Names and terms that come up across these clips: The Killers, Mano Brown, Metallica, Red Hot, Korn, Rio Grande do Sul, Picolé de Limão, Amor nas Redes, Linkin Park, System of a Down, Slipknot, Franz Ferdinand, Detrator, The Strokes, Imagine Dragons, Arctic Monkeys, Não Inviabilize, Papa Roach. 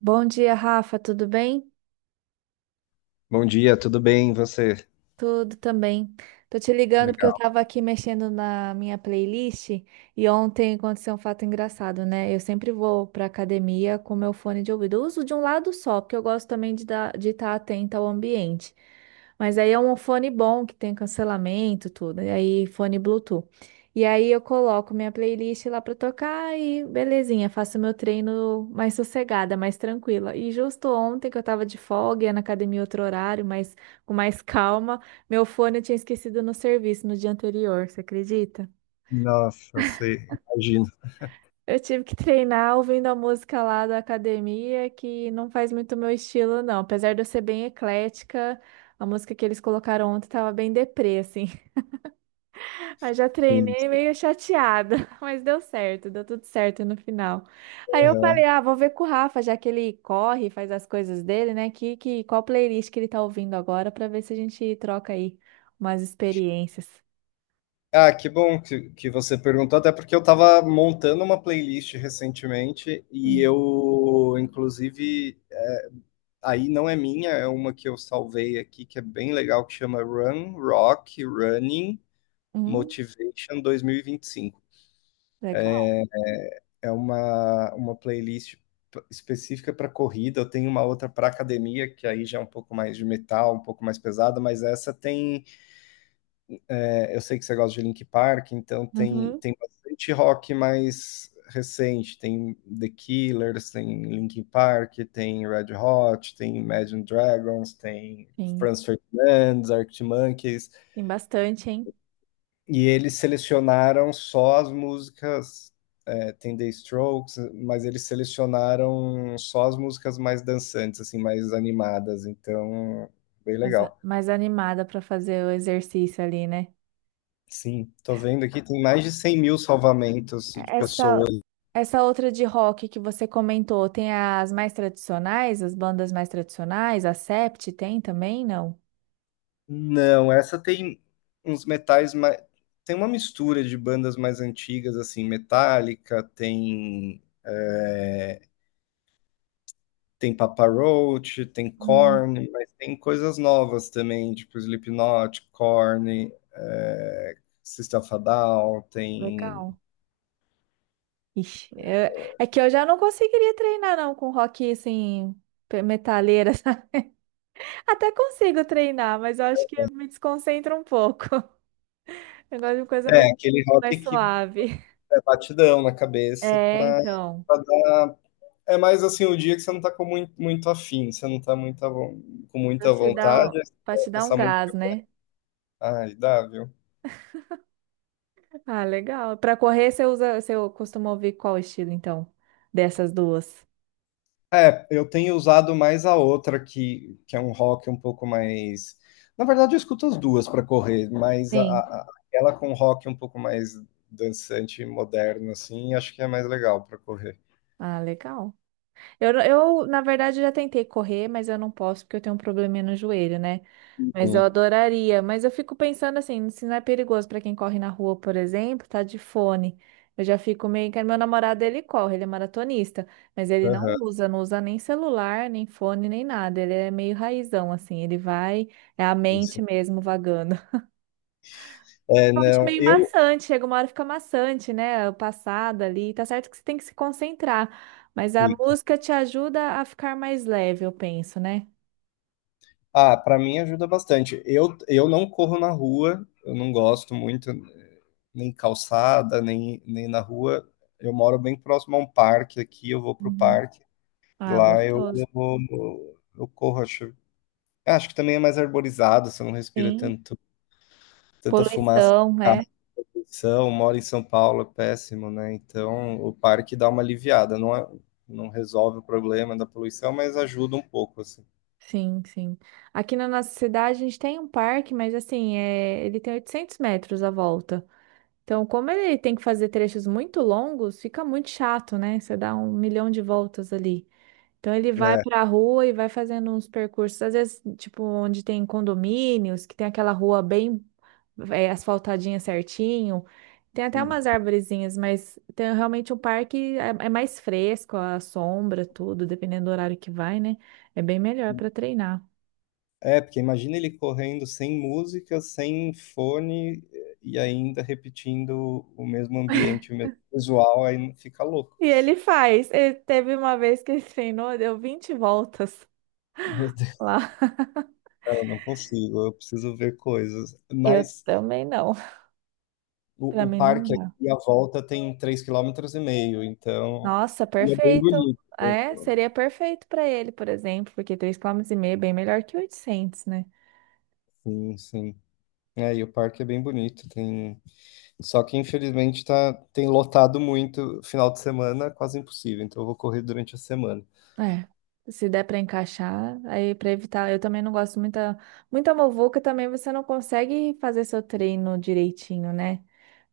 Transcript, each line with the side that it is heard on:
right: Bom dia, Rafa, tudo bem?
left: Bom dia, tudo bem? E você?
right: Tudo também. Tô te ligando porque eu
left: Legal.
right: tava aqui mexendo na minha playlist e ontem aconteceu um fato engraçado, né? Eu sempre vou pra academia com meu fone de ouvido. Eu uso de um lado só, porque eu gosto também de dar, de estar atenta ao ambiente. Mas aí é um fone bom que tem cancelamento, tudo. E aí fone Bluetooth. E aí eu coloco minha playlist lá pra tocar e belezinha, faço meu treino mais sossegada, mais tranquila. E justo ontem que eu tava de folga, ia na academia outro horário, mas com mais calma. Meu fone eu tinha esquecido no serviço no dia anterior, você acredita?
left: Nossa, você imagina.
right: Eu tive que treinar ouvindo a música lá da academia, que não faz muito meu estilo, não. Apesar de eu ser bem eclética, a música que eles colocaram ontem tava bem deprê, assim. Aí já
left: Sim.
right: treinei meio chateada, mas deu certo, deu tudo certo no final. Aí eu falei,
left: Aham.
right: ah, vou ver com o Rafa, já que ele corre, faz as coisas dele, né? Qual playlist que ele tá ouvindo agora, pra ver se a gente troca aí umas experiências.
left: Ah, que bom que você perguntou, até porque eu estava montando uma playlist recentemente e
right: Hum,
left: eu, inclusive, aí não é minha, é uma que eu salvei aqui, que é bem legal, que chama Run, Rock, Running,
right: hum,
left: Motivation 2025.
right: legal.
left: É uma playlist específica para corrida. Eu tenho uma outra para academia, que aí já é um pouco mais de metal, um pouco mais pesada, mas essa tem. Eu sei que você gosta de Linkin Park, então tem,
right: Uhum.
left: tem bastante rock mais recente. Tem The Killers, tem Linkin Park, tem Red Hot, tem Imagine Dragons, tem
right: Sim,
left: Franz Ferdinand, Arctic Monkeys.
right: tem bastante, hein?
left: E eles selecionaram só as músicas. É, tem The Strokes, mas eles selecionaram só as músicas mais dançantes, assim, mais animadas. Então, bem
right: Mais,
left: legal.
right: mais animada para fazer o exercício ali, né?
left: Sim, tô vendo aqui, tem mais de 100 mil salvamentos de
right: Essa,
left: pessoas.
right: essa outra de rock que você comentou, tem as mais tradicionais, as bandas mais tradicionais, a Sept tem também, não?
left: Não, essa tem uns metais mais. Tem uma mistura de bandas mais antigas, assim, Metallica, tem, tem Papa Roach, tem
right: Hum,
left: Korn, mas tem coisas novas também, tipo Slipknot, Korn, System of a Down, tem.
right: legal. Ixi, é que eu já não conseguiria treinar não com rock assim, metaleira, sabe? Até consigo treinar, mas eu acho que me desconcentra um pouco. Eu gosto de coisa mais,
left: É, aquele rock
right: mais
left: que
right: suave.
left: é batidão na cabeça
right: É, então.
left: pra dar. É mais assim o dia que você não tá com muito afim, você não tá muita, com
right: Pra
left: muita
right: te dar,
left: vontade, aí você
right: pra te
left: coloca
right: dar um
left: essa
right: gás,
left: música.
right: né?
left: Ai, dá, viu?
right: Ah, legal. Pra correr, você usa, você costuma ouvir qual estilo, então? Dessas duas?
left: É, eu tenho usado mais a outra, que é um rock um pouco mais. Na verdade, eu escuto as duas para correr, mas
right: Sim.
left: aquela com rock um pouco mais dançante e moderno, assim, acho que é mais legal para correr.
right: Ah, legal. Na verdade, já tentei correr, mas eu não posso porque eu tenho um probleminha no joelho, né?
left: Sim,
right: Mas eu adoraria. Mas eu fico pensando assim, se não é perigoso para quem corre na rua, por exemplo, tá de fone. Eu já fico meio que meu namorado ele corre, ele é maratonista, mas ele não
left: aham,
right: usa, não usa nem celular, nem fone, nem nada. Ele é meio raizão assim, ele vai, é a mente
left: isso.
right: mesmo vagando.
left: É,
right: Eu acho
left: não,
right: meio
left: eu.
right: maçante, chega uma hora que fica maçante, né? O passado ali, tá certo que você tem que se concentrar, mas a
left: Fica.
right: música te ajuda a ficar mais leve, eu penso, né?
left: Ah, para mim ajuda bastante. Eu não corro na rua, eu não gosto muito, nem calçada, nem na rua. Eu moro bem próximo a um parque aqui, eu vou pro
right: Uhum.
left: parque.
right: Ah,
left: Lá eu,
right: gostoso.
left: eu corro, acho, é, acho que também é mais arborizado, você não respira
right: Sim.
left: tanto, tanta fumaça de
right: Poluição,
left: carro,
right: né.
left: moro em São Paulo, é péssimo, né? Então o parque dá uma aliviada, não resolve o problema da poluição, mas ajuda um pouco, assim.
right: Sim, sim. Aqui na nossa cidade a gente tem um parque, mas assim, é ele tem 800 metros à volta. Então, como ele tem que fazer trechos muito longos, fica muito chato, né? Você dá um milhão de voltas ali. Então ele vai
left: É,
right: pra rua e vai fazendo uns percursos, às vezes, tipo, onde tem condomínios, que tem aquela rua bem é, asfaltadinha certinho. Tem até
left: sim.
right: umas arvorezinhas, mas tem realmente o parque é, é mais fresco, a sombra, tudo, dependendo do horário que vai, né? É bem melhor para treinar.
left: É, porque imagina ele correndo sem música, sem fone e ainda repetindo o mesmo ambiente, o mesmo visual, aí fica louco.
right: E ele faz. Ele teve uma vez que ele treinou, deu 20 voltas
left: Meu Deus,
right: lá.
left: não consigo, eu preciso ver coisas.
right: Eu
left: Mas
right: também não.
left: O,
right: Pra
left: o
right: mim não.
left: parque aqui à volta tem três quilômetros e meio, então
right: Nossa,
left: e é bem
right: perfeito.
left: bonito, né?
right: É, seria perfeito para ele, por exemplo, porque 3,5 km é bem melhor que 800, né?
left: Sim, sim. É, e o parque é bem bonito. Tem... Só que infelizmente tá... tem lotado muito final de semana, é quase impossível. Então eu vou correr durante a semana.
right: É. Se der para encaixar, aí para evitar, eu também não gosto muita muita muvuca, também você não consegue fazer seu treino direitinho, né?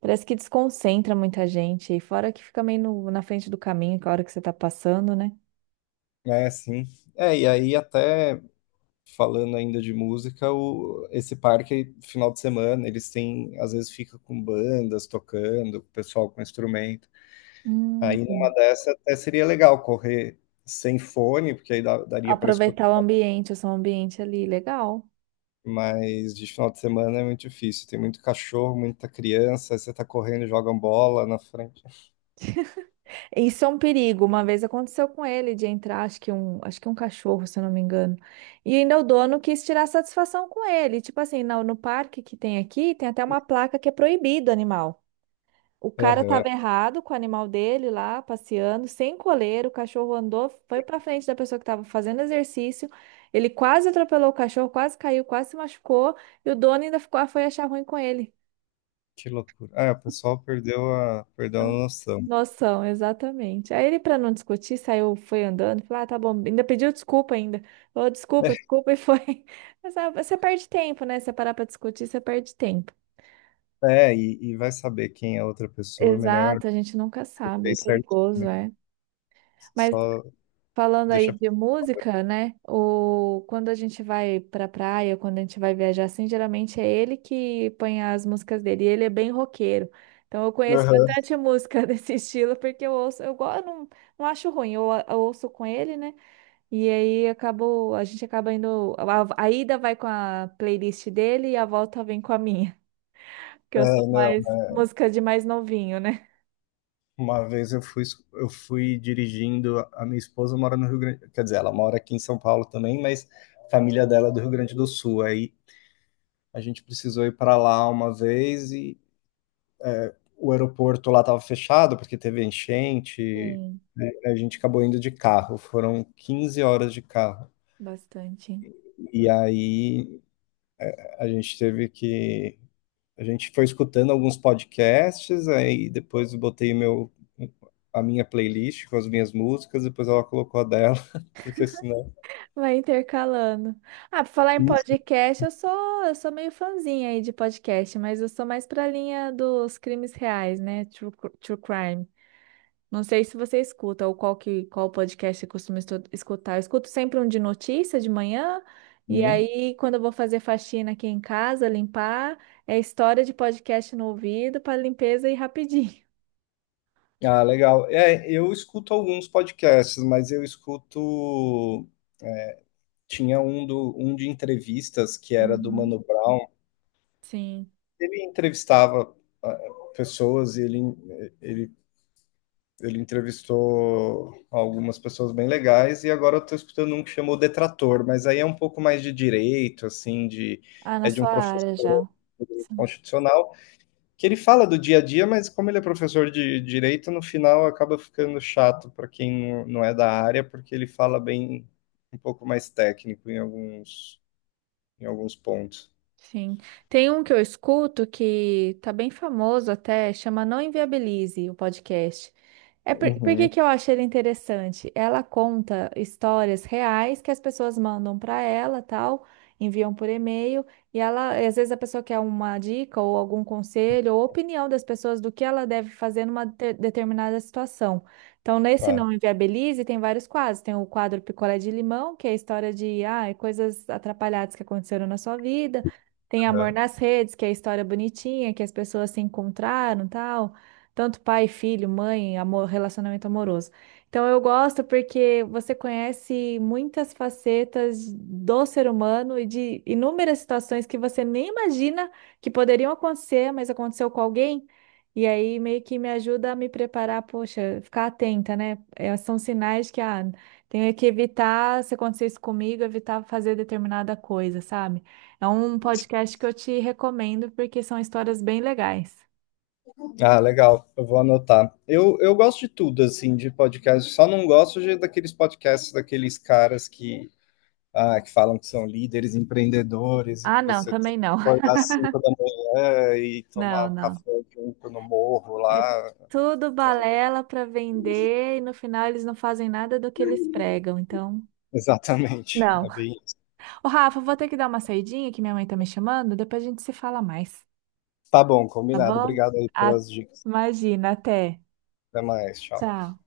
right: Parece que desconcentra muita gente, e fora que fica meio na frente do caminho, que é a hora que você tá passando, né?
left: É, sim. É, e aí até falando ainda de música, o... esse parque, final de semana, eles têm, às vezes fica com bandas tocando, o pessoal com instrumento. Aí numa
right: Hum.
left: dessa até seria legal correr sem fone, porque aí daria para escutar,
right: Aproveitar o ambiente, o seu ambiente ali, legal.
left: mas de final de semana é muito difícil. Tem muito cachorro, muita criança, aí você tá correndo, e jogam bola na frente.
right: Isso é um perigo. Uma vez aconteceu com ele de entrar, acho que um cachorro, se eu não me engano. E ainda o dono quis tirar satisfação com ele. Tipo assim, no parque que tem aqui, tem até uma placa que é proibido animal. O cara
left: Aham,
right: tava errado com o animal dele lá, passeando, sem coleira. O cachorro andou, foi pra frente da pessoa que tava fazendo exercício. Ele quase atropelou o cachorro, quase caiu, quase se machucou. E o dono ainda ficou, foi achar ruim com ele.
left: que loucura. Ah, o pessoal perdeu a noção.
right: Noção, exatamente. Aí ele, para não discutir, saiu, foi andando, falou, ah, tá bom, ainda pediu desculpa ainda. Falou, desculpa, desculpa, e foi. Mas ah, você perde tempo, né? você parar para discutir, você perde tempo.
left: É, e vai saber quem é a outra pessoa, é melhor,
right: Exato, a gente nunca sabe, é
left: fez certinho,
right: perigoso,
left: né?
right: é. Mas
left: Só
right: falando aí
left: deixa.
right: de música, né? O Quando a gente vai pra praia, quando a gente vai viajar assim, geralmente é ele que põe as músicas dele, e ele é bem roqueiro. Então eu conheço
left: Aham.
right: bastante música desse estilo, porque eu ouço, eu, go- eu não, não acho ruim, eu ouço com ele, né? E aí acabou, a gente acaba indo. A ida vai com a playlist dele e a volta vem com a minha. Que
left: É,
right: eu sou
left: não.
right: mais música de mais novinho, né?
left: Uma vez eu fui dirigindo, a minha esposa mora no Rio Grande, quer dizer, ela mora aqui em São Paulo também, mas a família dela é do Rio Grande do Sul. Aí a gente precisou ir para lá uma vez e o aeroporto lá estava fechado porque teve enchente.
right: Sim,
left: A gente acabou indo de carro, foram 15 horas de carro.
right: bastante.
left: E aí a gente teve que a gente foi escutando alguns podcasts, aí depois eu botei a minha playlist com as minhas músicas, depois ela colocou a dela, porque senão.
right: Vai intercalando. Ah, pra falar em podcast, eu sou meio fãzinha aí de podcast, mas eu sou mais pra linha dos crimes reais, né? True crime. Não sei se você escuta ou qual podcast você costuma escutar. Eu escuto sempre um de notícia de manhã, e
left: Uhum.
right: aí quando eu vou fazer faxina aqui em casa, limpar, é história de podcast no ouvido para limpeza e rapidinho.
left: Ah, legal. É, eu escuto alguns podcasts, mas eu escuto. Tinha um de entrevistas que era do Mano
right: Uhum.
left: Brown.
right: Sim.
left: Ele entrevistava ah, pessoas, e ele ele entrevistou algumas pessoas bem legais e agora eu tô escutando um que chamou Detrator, mas aí é um pouco mais de direito, assim, de.
right: Ah, na
left: É de um
right: sua
left: professor
right: área já.
left: de direito
right: Sim.
left: constitucional, que ele fala do dia a dia, mas como ele é professor de direito, no final acaba ficando chato para quem não é da área, porque ele fala bem um pouco mais técnico em alguns pontos.
right: Sim. Tem um que eu escuto que tá bem famoso até, chama Não Inviabilize, o podcast. É por
left: Uhum,
right: que que eu acho ele interessante? Ela conta histórias reais que as pessoas mandam para ela, tal, enviam por e-mail, e ela, às vezes a pessoa quer uma dica ou algum conselho ou opinião das pessoas do que ela deve fazer numa determinada situação. Então, nesse
left: tá.
right: Não Inviabilize tem vários quadros. Tem o quadro Picolé de Limão, que é a história de ah, coisas atrapalhadas que aconteceram na sua vida. Tem Amor nas Redes, que é a história bonitinha, que as pessoas se encontraram, tal, tanto pai, filho, mãe, amor, relacionamento amoroso. Então eu gosto porque você conhece muitas facetas do ser humano e de inúmeras situações que você nem imagina que poderiam acontecer, mas aconteceu com alguém. E aí meio que me ajuda a me preparar, poxa, ficar atenta, né? É, são sinais que ah, tenho que evitar, se acontecer isso comigo, evitar fazer determinada coisa, sabe? É um podcast que eu te recomendo porque são histórias bem legais.
left: Ah, legal, eu vou anotar. Eu gosto de tudo, assim, de podcast, só não gosto daqueles podcasts daqueles caras que, ah, que falam que são líderes, empreendedores, e
right: Ah,
left: que
right: não,
left: você tem
right: também
left: que
right: não.
left: acordar às 5 da manhã e tomar
right: Não,
left: o
right: não.
left: café junto no morro
right: É
left: lá.
right: tudo balela para vender e no final eles não fazem nada do que eles pregam, então.
left: Exatamente,
right: Não.
left: é bem isso.
right: Ô, Rafa, vou ter que dar uma saidinha que minha mãe tá me chamando, depois a gente se fala mais,
left: Tá bom,
right: tá
left: combinado.
right: bom?
left: Obrigado aí
right: A-
left: pelas dicas.
right: Imagina, até.
left: Até mais, tchau.
right: Tchau.